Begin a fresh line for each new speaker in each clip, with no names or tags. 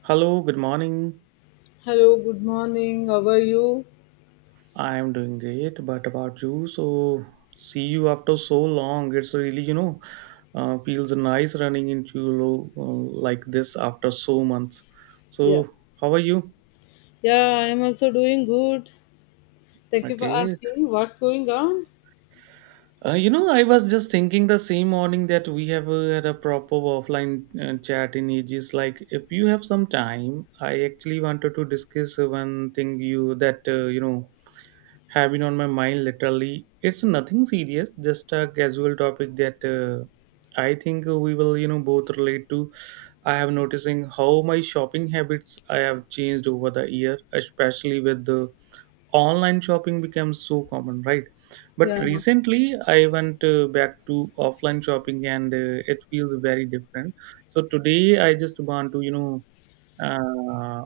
Hello, good morning.
Hello, good morning. How are you?
I am doing great, but about you? So, see you after so long. It's really feels nice running into you like this after so months.
Yeah.
So, how are you?
Yeah, I am also doing good. Thank you for
Okay.
asking. What's going on?
I was just thinking the same morning that we have had a proper offline chat in ages. Like, if you have some time, I actually wanted to discuss one thing you that have been on my mind literally. It's nothing serious, just a casual topic that I think we will both relate to. I have noticing how my shopping habits I have changed over the year, especially with the online shopping becomes so common, right? But
Yeah,
recently, I went back to offline shopping, and it feels very different. So today, I just want to, Uh,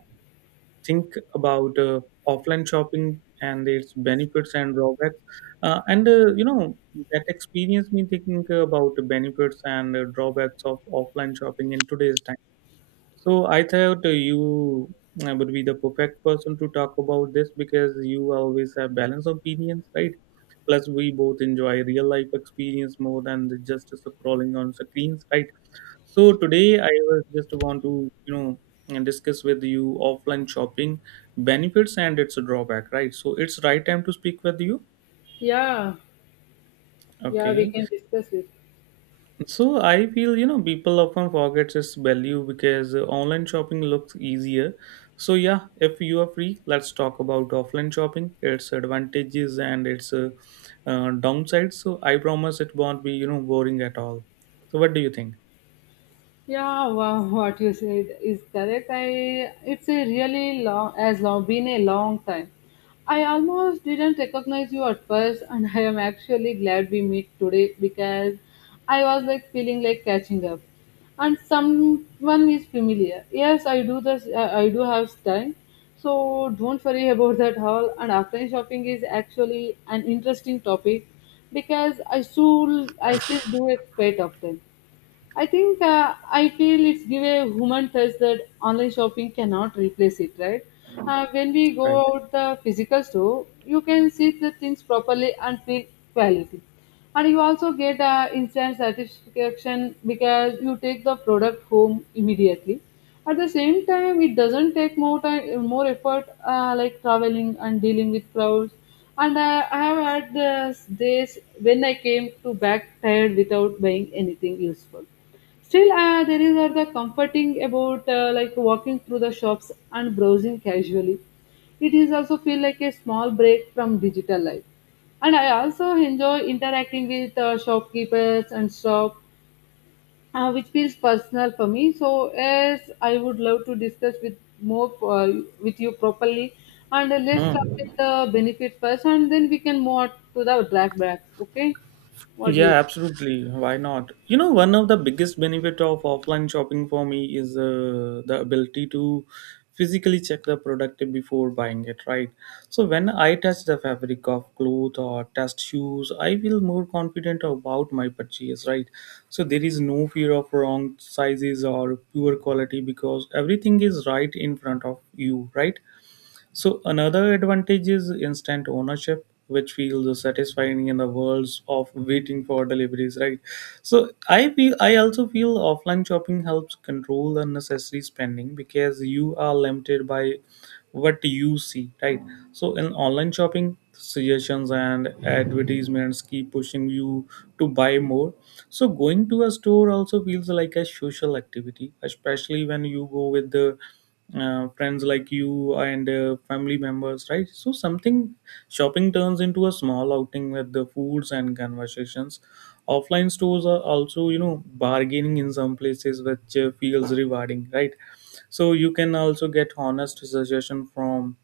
think about offline shopping and its benefits and drawbacks. And that experience me thinking about the benefits and drawbacks of offline shopping in today's time, so I thought you would be the perfect person to talk about this because you always have balanced opinions, right? Plus, we both enjoy real life experience more than the just scrolling on screens, right? So today I was just want to and discuss with you offline shopping benefits and its drawback, right? So it's right time to speak with you.
yeah, yeah, we
Okay.
can discuss this.
So I feel people often forgets its value because online shopping looks easier. So yeah, if you are free, let's talk about offline shopping, its advantages and its downsides. So I promise it won't be boring at all. So what do you think?
Yeah, wow, what you said is correct. I it's a really long as long been a long time. I almost didn't recognize you at first, and I am actually glad we meet today because I was like feeling like catching up, and someone is familiar. Yes, I do this. I do have time, so don't worry about that all. And offline shopping is actually an interesting topic because I still do it quite often. I think I feel it's give a human touch that online shopping cannot replace it, right? When we go
Right.
out the physical store, you can see the things properly and feel quality, and you also get instant satisfaction because you take the product home immediately. At the same time, it doesn't take more time, more effort like traveling and dealing with crowds. And I have had the days when I came to back tired without buying anything useful. Still, there is the comforting about like walking through the shops and browsing casually. It is also feel like a small break from digital life. And I also enjoy interacting with shopkeepers and shop, which feels personal for me. So, yes, I would love to discuss with more with you properly. And let's start
Hmm.
with the benefit first, and then we can move on to the drawbacks. Okay, what do
Yeah,
you?
absolutely. Why not? You know, one of the biggest benefit of offline shopping for me is the ability to physically check the product before buying it, right? So when I touch the fabric of cloth or test shoes, I feel more confident about my purchase, right? So there is no fear of wrong sizes or poor quality because everything is right in front of you, right? So another advantage is instant ownership, which feels satisfying in the worlds of waiting for deliveries, right? So I also feel offline shopping helps control unnecessary spending because you are limited by what you see, right. So in online shopping, suggestions and advertisements keep pushing you to buy more. So going to a store also feels like a social activity, especially when you go with the friends like you and family members, right? So something, shopping turns into a small outing with the foods and conversations. Offline stores are also, you know, bargaining in some places, which feels rewarding, right? So you can also get honest suggestion from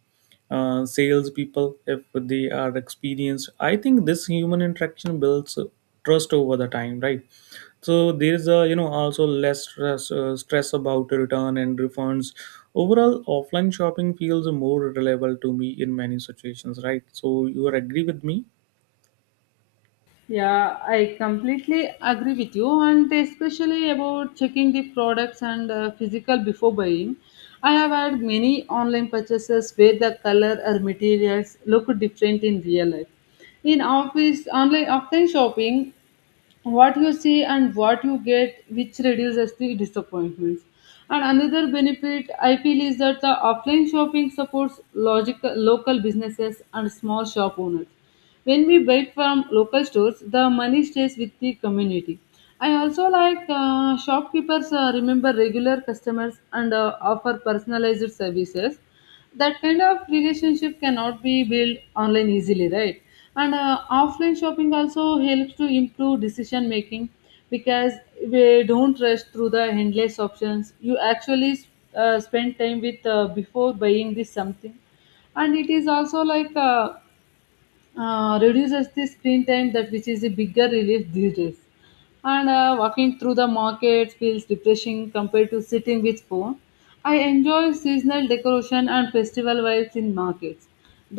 salespeople if they are experienced. I think this human interaction builds trust over the time, right? So there's a you know also less stress, stress about return and refunds. Overall, offline shopping feels more reliable to me in many situations, right? So you are agree with me.
Yeah, I completely agree with you, and especially about checking the products and physical before buying. I have had many online purchases where the color or materials look different in real life. In office online offline shopping, what you see and what you get which reduces the disappointments. And another benefit I feel is that the offline shopping supports logical, local businesses and small shop owners. When we buy from local stores, the money stays with the community. I also like shopkeepers remember regular customers and offer personalized services. That kind of relationship cannot be built online easily, right? And offline shopping also helps to improve decision making, because we don't rush through the endless options. You actually spend time with before buying this something. And it is also like reduces the screen time that which is a bigger relief these days. And walking through the market feels refreshing compared to sitting with phone. I enjoy seasonal decoration and festival vibes in markets.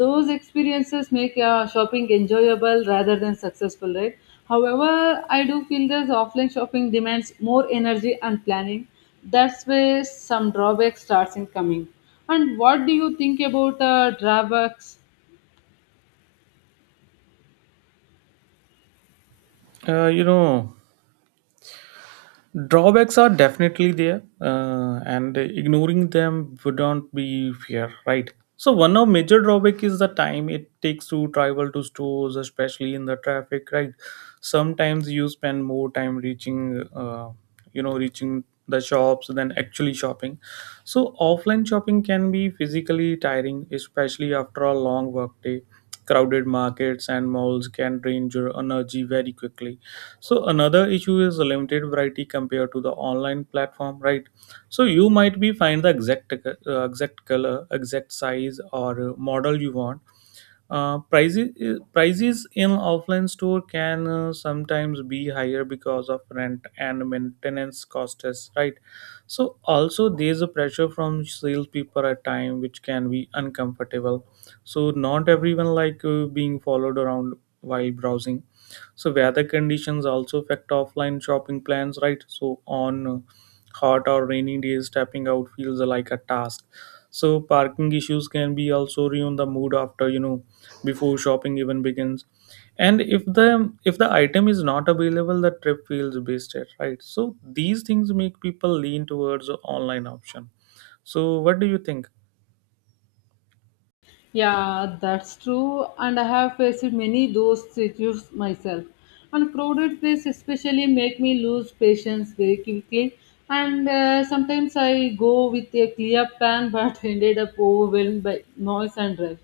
Those experiences make shopping enjoyable rather than successful, right? However, I do feel that offline shopping demands more energy and planning. That's where some drawbacks starts in coming. And what do you think about drawbacks?
uh, you know Drawbacks are definitely there, and ignoring them wouldn't be fair, right? So one of major drawback is the time it takes to travel to stores, especially in the traffic, right? Sometimes you spend more time reaching the shops than actually shopping. So offline shopping can be physically tiring, especially after a long workday. Crowded markets and malls can drain your energy very quickly. So another issue is limited variety compared to the online platform, right? So you might be find the exact exact color, exact size, or model you want. Prices in offline store can sometimes be higher because of rent and maintenance costs, right? So also there's a pressure from salespeople at time, which can be uncomfortable. So not everyone like being followed around while browsing. So weather conditions also affect offline shopping plans, right? So on, hot or rainy days stepping out feels like a task. So parking issues can be also ruin the mood after, before shopping even begins. And if the item is not available, the trip feels wasted, right? So these things make people lean towards the online option. So what do you think?
Yeah, that's true, and I have faced many those situations myself. And crowded place especially make me lose patience very quickly. And sometimes I go with a clear plan, but ended up overwhelmed by noise and rush.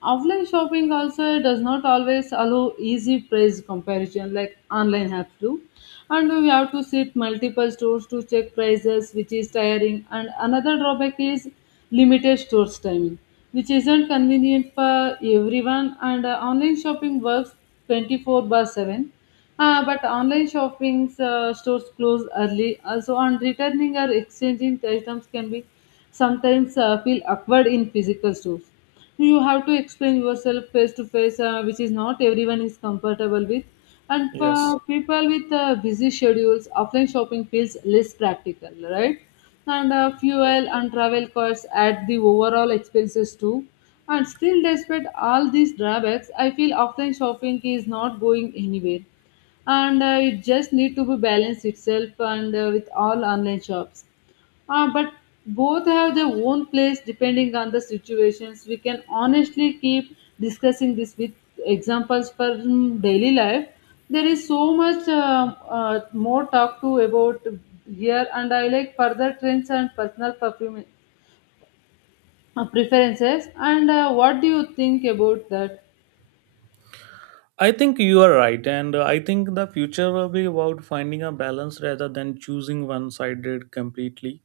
Offline shopping also does not always allow easy price comparison like online have to. And we have to sit multiple stores to check prices, which is tiring. And another drawback is limited stores timing, which isn't convenient for everyone. And online shopping works 24/7 but online shopping stores close early. So on returning or exchanging items can be sometimes feel awkward in physical stores. You have to explain yourself face to face, which is not everyone is comfortable with. And
Yes.
for people with busy schedules, offline shopping feels less practical, right? And fuel and travel costs add the overall expenses too. And still, despite all these drawbacks, I feel offline shopping is not going anywhere, and it just need to be balanced itself and with all online shops, but both have their own place depending on the situations. We can honestly keep discussing this with examples from daily life. There is so much more talk to about here, and I like further trends and personal perfume, preferences. And what do you think about that?
I think you are right, and I think the future will be about finding a balance rather than choosing one sided completely.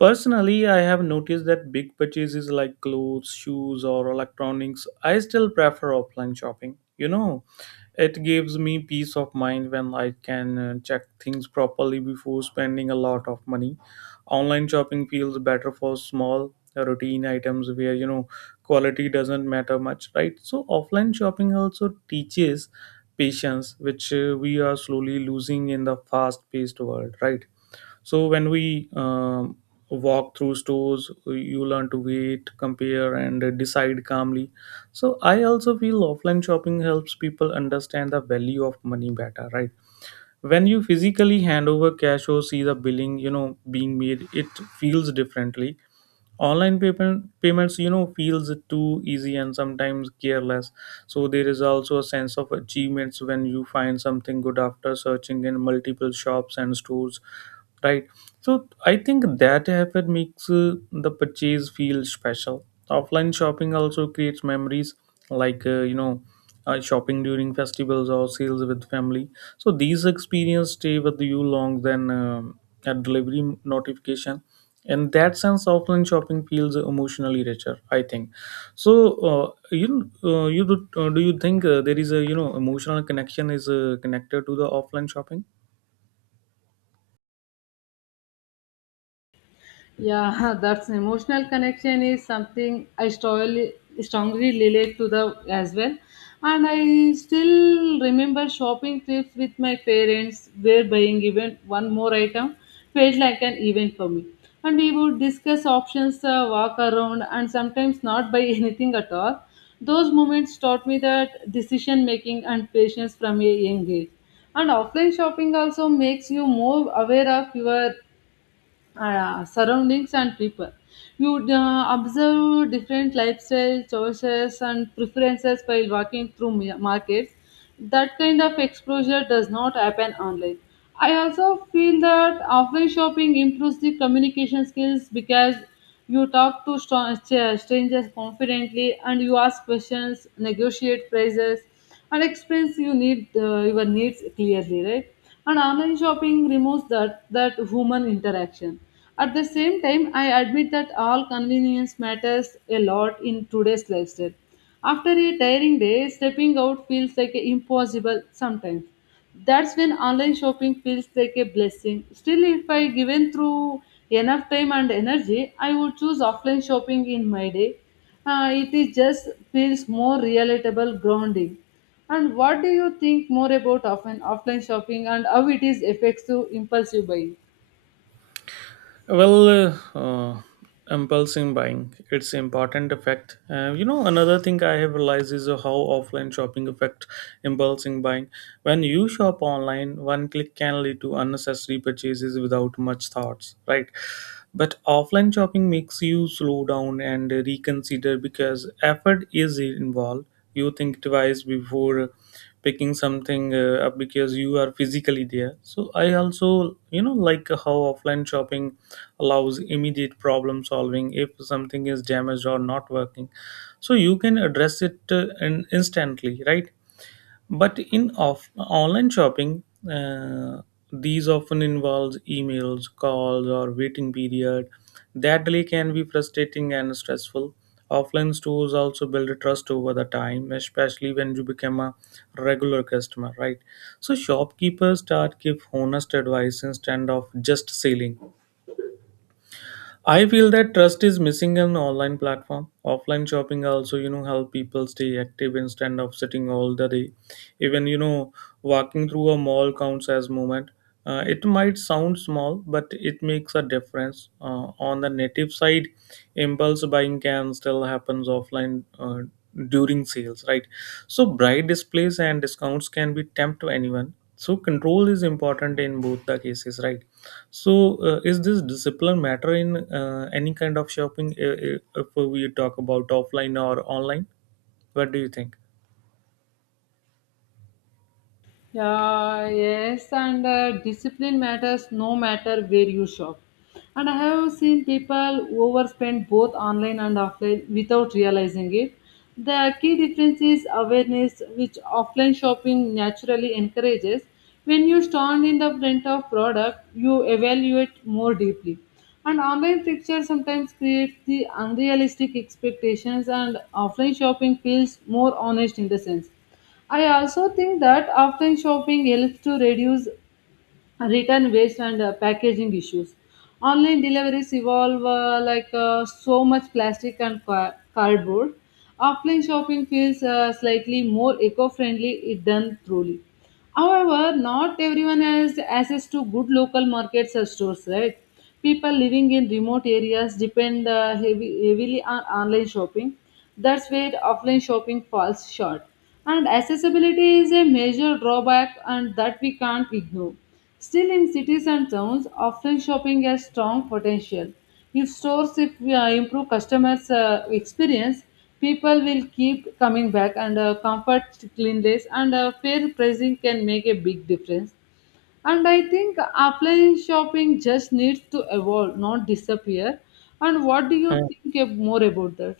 Personally, I have noticed that big purchases like clothes, shoes, or electronics, I still prefer offline shopping. You know, it gives me peace of mind when I can check things properly before spending a lot of money. Online shopping feels better for small routine items where, you know, quality doesn't matter much, right? So, offline shopping also teaches patience, which we are slowly losing in the fast paced world, right? So when we walk through stores, you learn to wait, compare, and decide calmly. So I also feel offline shopping helps people understand the value of money better, right? When you physically hand over cash or see the billing, you know, being made, it feels differently. Online payments feels too easy and sometimes careless. So there is also a sense of achievements when you find something good after searching in multiple shops and stores, right. So I think that effort makes the purchase feel special. Offline shopping also creates memories, like, shopping during festivals or sales with family. So these experiences stay with you long than a delivery notification. In that sense, offline shopping feels emotionally richer, I think. So uh, you do you think there is a, emotional connection is connected to the offline shopping?
Yeah, that's emotional connection is something I strongly relate to the as well. And I still remember shopping trips with my parents where buying even one more item felt like an event for me. And we would discuss options, walk around, and sometimes not buy anything at all. Those moments taught me that decision making and patience from a young age. And offline shopping also makes you more aware of your surroundings and people. You would, observe different lifestyle choices and preferences while walking through markets. That kind of exposure does not happen online. I also feel that offline shopping improves the communication skills, because you talk to strangers confidently, and you ask questions, negotiate prices, and explains you need your needs clearly, right? And online shopping removes that human interaction. At the same time, I admit that all convenience matters a lot in today's lifestyle. After a tiring day, stepping out feels like impossible sometimes. That's when online shopping feels like a blessing. Still, if I given through enough time and energy, I would choose offline shopping in my day. It is just feels more relatable, grounding. And what do you think more about often offline shopping and how it is affects to impulsive buying?
Well, impulsive buying, its important effect. Another thing I have realized is how offline shopping affect impulsive buying. When you shop online, one click can lead to unnecessary purchases without much thoughts, right? But offline shopping makes you slow down and reconsider because effort is involved. You think twice before picking something up because you are physically there. So I also, you know, like how offline shopping allows immediate problem solving if something is damaged or not working. So you can address it in instantly, right. But in online shopping, uh, these often involves emails, calls, or waiting period. That delay can be frustrating and stressful. Offline stores also build trust over the time, especially when you become a regular customer, right? So shopkeepers start give honest advice instead of just selling. I feel that trust is missing in online platform. Offline shopping also, you know, help people stay active instead of sitting all the day. Even, you know, walking through a mall counts as movement. It might sound small, but it makes a difference. On the native side, impulse buying can still happens offline. During sales, right. So bright displays and discounts can be tempt to anyone. So control is important in both the cases, right? So is this discipline matter in any kind of shopping, if we talk about offline or online? What do you think?
Yeah, yes, and discipline matters no matter where you shop. And I have seen people overspend both online and offline without realizing it. The key difference is awareness, which offline shopping naturally encourages. When you stand in the front of product, you evaluate more deeply. And online picture sometimes creates the unrealistic expectations, and offline shopping feels more honest in the sense. I also think that offline shopping helps to reduce return waste and packaging issues. Online deliveries evolve so much plastic and cardboard. Offline shopping feels slightly more eco-friendly if done truly. However, not everyone has access to good local markets or stores, right? People living in remote areas depend heavily on online shopping. That's where offline shopping falls short. And accessibility is a major drawback and that we can't ignore. Still, in cities and towns, offline shopping has strong potential. If we, improve customers' experience, people will keep coming back, and comfort, cleanliness, and fair pricing can make a big difference. And I think offline shopping just needs to evolve, not disappear. And what do you
Huh.
think more about that?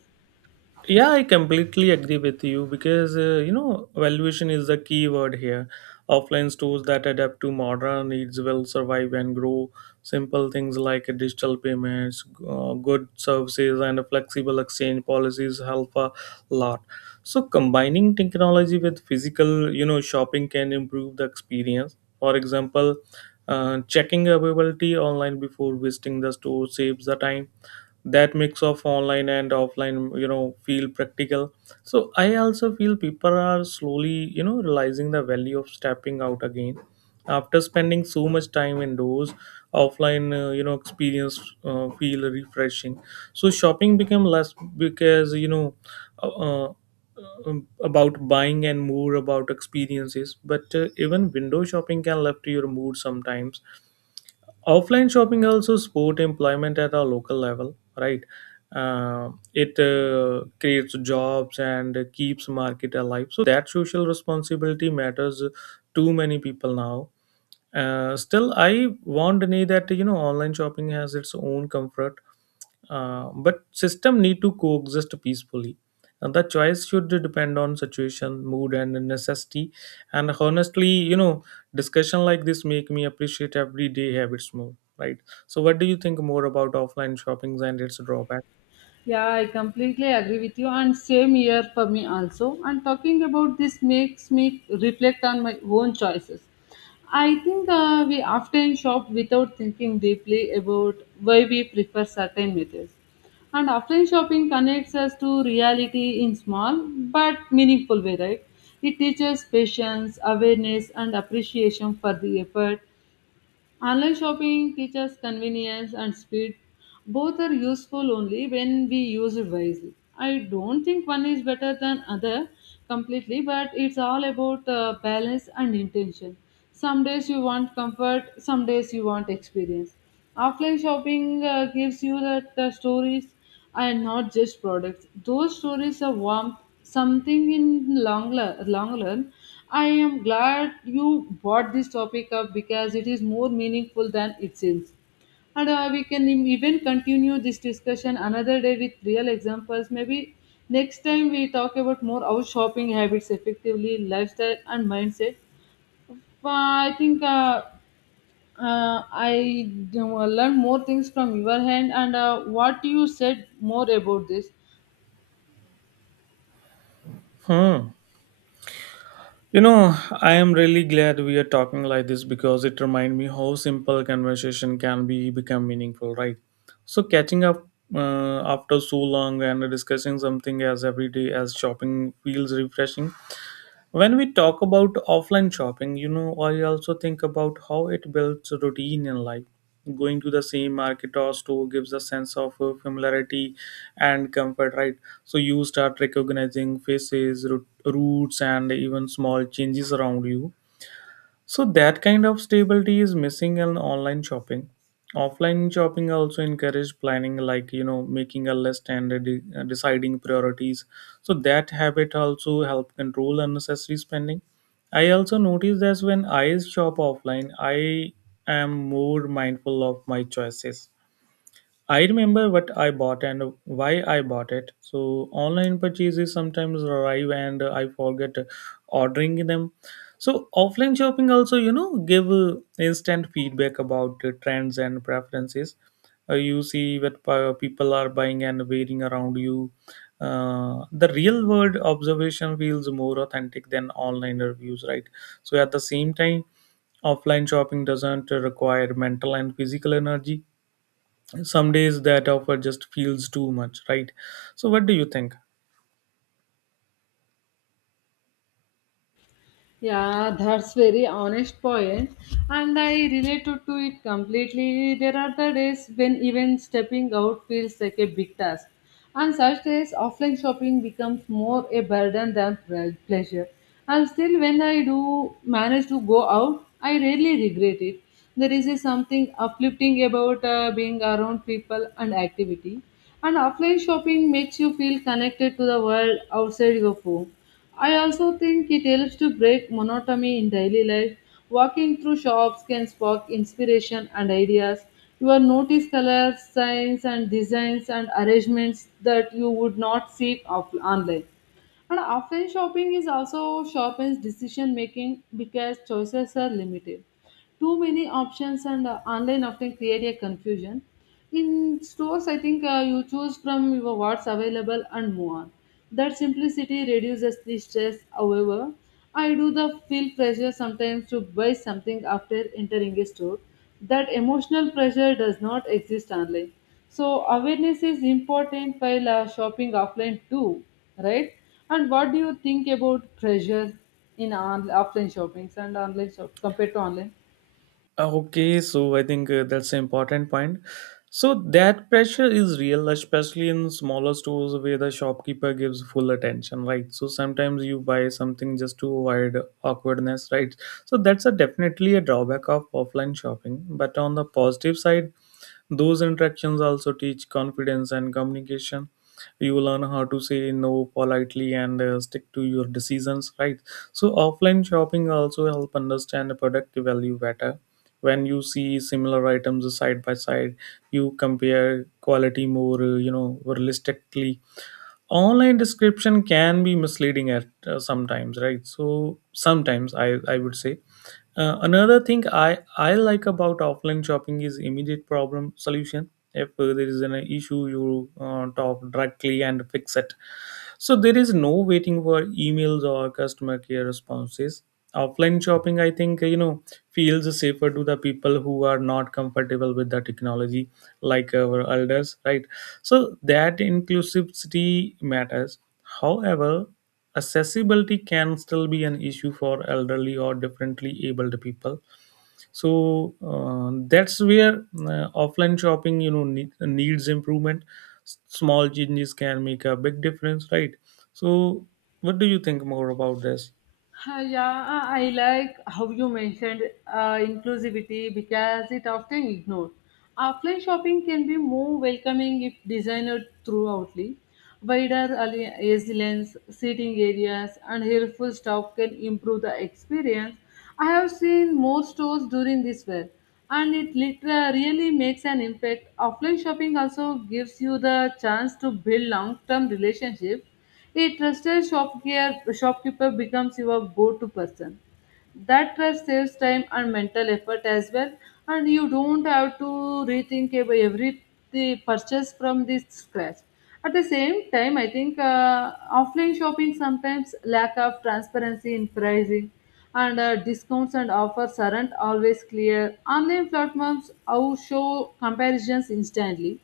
Yeah, I completely agree with you because, you know, valuation is the key word here. Offline stores that adapt to modern needs will survive and grow. Simple things like digital payments, good services, and flexible exchange policies help a lot. So combining technology with physical, you know, shopping can improve the experience. For example, checking availability online before visiting the store saves the time. That mix of online and offline, you know, feel practical. So I also feel people are slowly, you know, realizing the value of stepping out again after spending so much time indoors. Offline experience feel refreshing. So shopping became less because, uh, uh, about buying and more about experiences. But even window shopping can lift your mood sometimes. Offline shopping also support employment at a local level, right. It creates jobs and keeps market alive. So that social responsibility matters to many people now. Still I won't deny that, you know, online shopping has its own comfort, but system need to coexist peacefully. And the choice should depend on situation, mood, and necessity. And honestly, you know, discussion like this make me appreciate everyday habits more. Right. So, what do you think more about offline shoppings and its drawback?
Yeah, I completely agree with you. And same year for me also. And talking about this makes me reflect on my own choices. I think we often shop without thinking deeply about why we prefer certain methods. And offline shopping connects us to reality in small but meaningful way, right? It teaches patience, awareness, and appreciation for the effort. Online shopping teaches convenience and speed. Both are useful only when we use it wisely. I don't think one is better than other completely, but it's all about balance and intention. Some days you want comfort, some days you want experience. Offline shopping gives you that the stories and not just products. Those stories are warmth, something in long, long run. I am glad you brought this topic up because it is more meaningful than it seems. And we can even continue this discussion another day with real examples. Maybe next time we talk about more how shopping habits effectively, lifestyle, and mindset. But I think I learned more things from your hand and what you said more about this.
Hmm. You know, I am really glad we are talking like this because it reminds me how simple conversation can be become meaningful, right? So catching up after so long and discussing something as every day as shopping feels refreshing. When we talk about offline shopping, I also think about how it builds routine in life. Going to the same market or store gives a sense of familiarity and comfort, right? So you start recognizing faces, routes, and even small changes around you, so that kind of stability is missing in online shopping. Offline shopping also encourage planning, like making a list and deciding priorities. So that habit also help control unnecessary spending. I also notice that when I shop offline, I am more mindful of my choices. I remember what I bought and why I bought it. So online purchases sometimes arrive and I forget ordering them. So offline shopping also, give instant feedback about trends and preferences. You see what people are buying and wearing around you. The real world observation feels more authentic than online reviews, right? So at the same time, offline shopping doesn't require mental and physical energy. Some days that offer just feels too much, right? So what do you think?
Yeah, that's very honest point, and I related to it completely. There are the days when even stepping out feels like a big task, and such days offline shopping becomes more a burden than pleasure. And still, when I do manage to go out, I rarely regret it. There is a something uplifting about being around people and activity, and offline shopping makes you feel connected to the world outside your home. I also think it helps to break monotony in daily life. Walking through shops can spark inspiration and ideas. You will notice colors, signs, and designs and arrangements that you would not see online. And offline shopping is also sharpens decision making because choices are limited. Too many options and online often create a confusion. In stores, I think you choose from your what's available and move on. That simplicity reduces the stress. However, I do the feel pressure sometimes to buy something after entering a store. That emotional pressure does not exist online. So awareness is important while shopping offline too, right? And what do you think about pressure in offline shoppings and online shop compared to online?
Okay, so I think that's an important point. So that pressure is real, especially in smaller stores where the shopkeeper gives full attention, right? So sometimes you buy something just to avoid awkwardness, right? So that's a definitely a drawback of offline shopping, but on the positive side, those interactions also teach confidence and communication. You learn how to say no politely and stick to your decisions, right? So, offline shopping also help understand the product value better. When you see similar items side by side, you compare quality more, realistically. Online description can be misleading at sometimes, right? So sometimes I would say, another thing I like about offline shopping is immediate problem solution. If there is an issue, you talk directly and fix it. So there is no waiting for emails or customer care responses. Offline shopping, I think, feels safer to the people who are not comfortable with the technology, like our elders, right? So that inclusivity matters. However, accessibility can still be an issue for elderly or differently abled people, so that's where offline shopping needs improvement. Small changes can make a big difference, right? So what do you think more about this?
Yeah, I like how you mentioned inclusivity because it often ignored. Offline shopping can be more welcoming if designed throughoutly. Wider alleys, seating areas, and helpful staff can improve the experience. I have seen more stores during this fair, and it literally really makes an impact. Offline shopping also gives you the chance to build long-term relationships, a trusted shopkeeper becomes your go-to person. That trust saves time and mental effort as well, and you don't have to rethink about every the purchase from this scratch. At the same time, I think offline shopping sometimes lack of transparency in pricing, and discounts and offers aren't always clear. Online platforms out show comparisons instantly,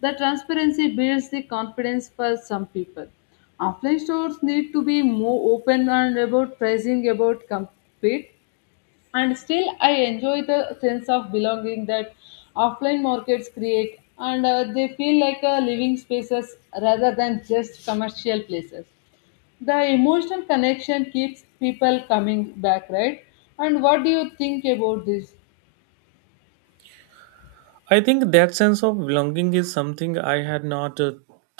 the transparency builds the confidence for some people. Offline stores need to be more open and about pricing, about compete. And still, I enjoy the sense of belonging that offline markets create, and they feel like living spaces rather than just commercial places. The emotional connection keeps people coming back, right? And what do you think about this?
I think that sense of belonging is something I had not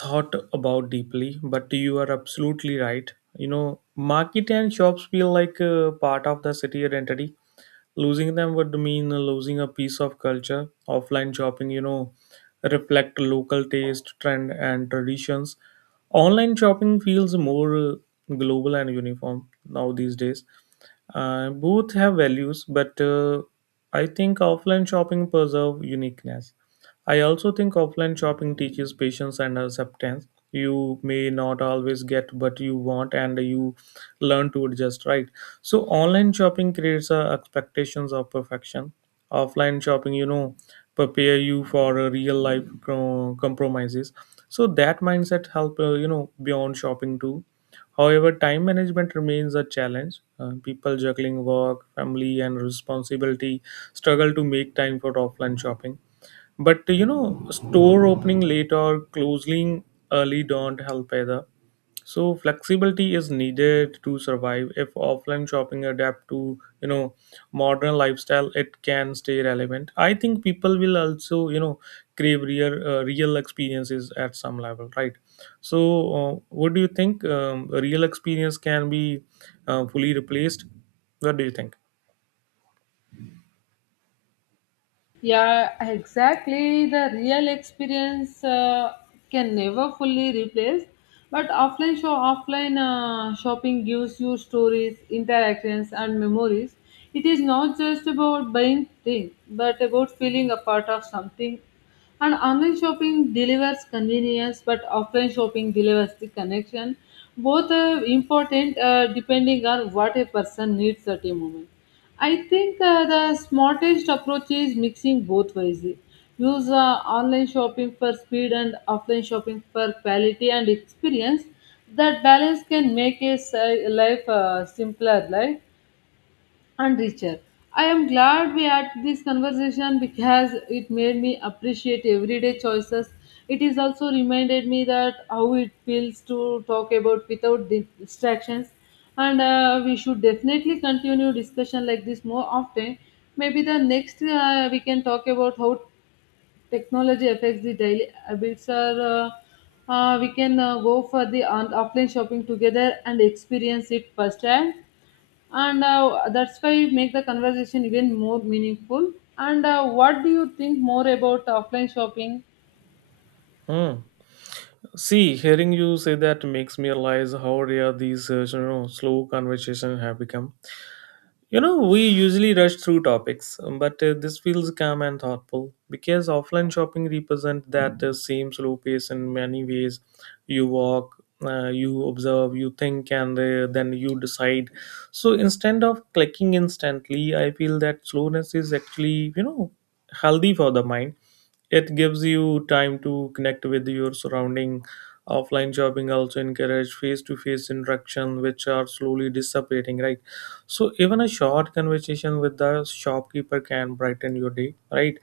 thought about deeply, but you are absolutely right. You know, market and shops feel like part of the city identity. Losing them would mean losing a piece of culture. Offline shopping, reflect local taste, trend, and traditions. Online shopping feels more global and uniform now these days. Both have values, but I think offline shopping preserve uniqueness. I also think offline shopping teaches patience and acceptance. You may not always get what you want, and you learn to adjust, right? So online shopping creates expectations of perfection. Offline shopping, you know, prepare you for a real life compromises. So that mindset help, beyond shopping too. However, time management remains a challenge. People juggling work, family, and responsibility struggle to make time for offline shopping. But you know, store opening late or closing early don't help either. So flexibility is needed to survive. If offline shopping adapt to, modern lifestyle, it can stay relevant. I think people will also, crave real real experiences at some level, right? So what do you think, real experience can be fully replaced? What do you think?
Yeah, exactly. The real experience can never fully replace, but offline shopping gives you stories, interactions, and memories. It is not just about buying things, but about feeling a part of something. And online shopping delivers convenience, but offline shopping delivers the connection. Both are important depending on what a person needs at a moment. I think the smartest approach is mixing both wisely. Use online shopping for speed and offline shopping for quality and experience. That balance can make a life simpler, life and richer. I am glad we had this conversation because it made me appreciate everyday choices. It is also reminded me that how it feels to talk about without distractions, and we should definitely continue discussion like this more often. Maybe the next we can talk about how technology affects the daily habits, or we can go for the offline shopping together and experience it firsthand, and that's why make the conversation even more meaningful. And what do you think more about offline shopping?
Hmm. See, hearing you say that makes me realize how rare these slow conversations have become. You know, we usually rush through topics, but this feels calm and thoughtful, because offline shopping represents that same slow pace in many ways. You walk, you observe, you think, and then you decide. So instead of clicking instantly, I feel that slowness is actually, healthy for the mind. It gives you time to connect with your surrounding. Offline shopping also encourage face-to-face interaction, which are slowly disappearing, right? So even a short conversation with the shopkeeper can brighten your day, right?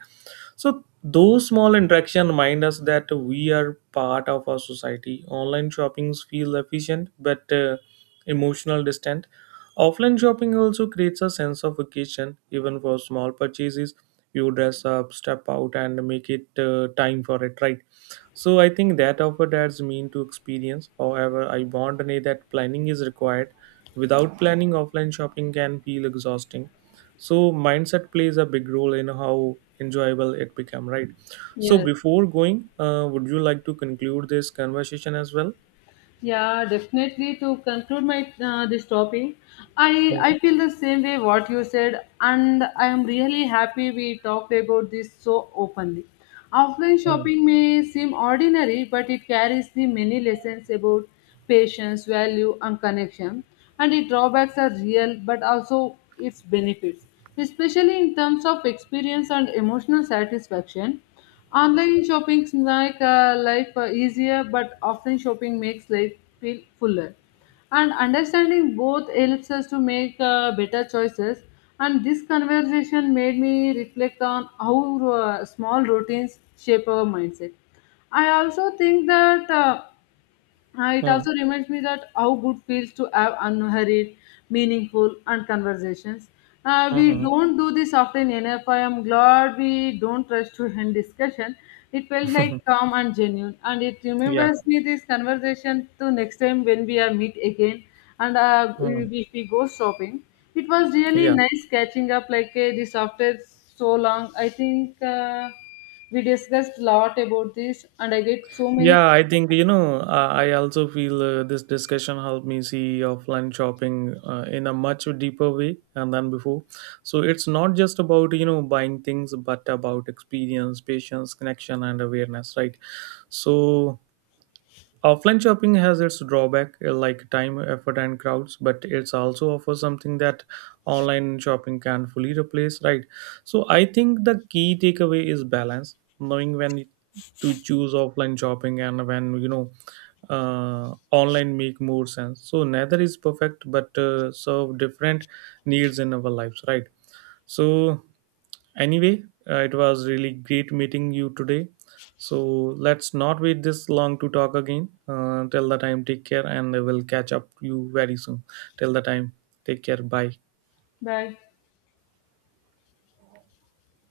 So those small interactions remind us that we are part of our society. Online shoppings feel efficient, but emotional distant. Offline shopping also creates a sense of occasion even for small purchases. You dress up, step out, and make it time for it, right? So I think that offer, that's mean to experience. However, I want to say that planning is required. Without planning, offline shopping can feel exhausting. So mindset plays a big role in how enjoyable it became, right? So
Yes.
before going, would you like to conclude this conversation as well?
Yeah, definitely. To conclude my this topic, I
Hmm.
I feel the same way what you said, and I am really happy we talked about this so openly. Offline
Hmm.
shopping may seem ordinary, but it carries the many lessons about patience, value, and connection. And its drawbacks are real, but also its benefits, especially in terms of experience and emotional satisfaction. Online shopping make life easier, but offline shopping makes life feel fuller. And understanding both helps us to make better choices. And this conversation made me reflect on how small routines shape our mindset. I also think that. It
Hmm.
also reminds me that how good feels to have unhurried, meaningful, and conversations.
Hmm.
We
Hmm.
don't do this often enough. I am glad we don't rush to end discussion. It felt like calm and genuine, and it
Yeah.
remembers me this conversation to next time when we are meet again, and
Hmm.
if we go shopping. It was really
Yeah.
nice catching up like this after so long. I think we discussed a lot about this, and I get so many.
Yeah, I think, you know, I also feel this discussion helped me see offline shopping in a much deeper way, and than before. So it's not just about, you know, buying things, but about experience, patience, connection, and awareness, right? So offline shopping has its drawback, like time, effort, and crowds, but it's also offers something that online shopping can fully replace, right? So I think the key takeaway is balance, knowing when to choose offline shopping and when, you know, online make more sense. So neither is perfect, but serve different needs in our lives, right? So anyway, it was really great meeting you today. So let's not wait this long to talk again. Till the time, take care, and I will catch up you very soon. Till the time, take care. Bye.
Bye.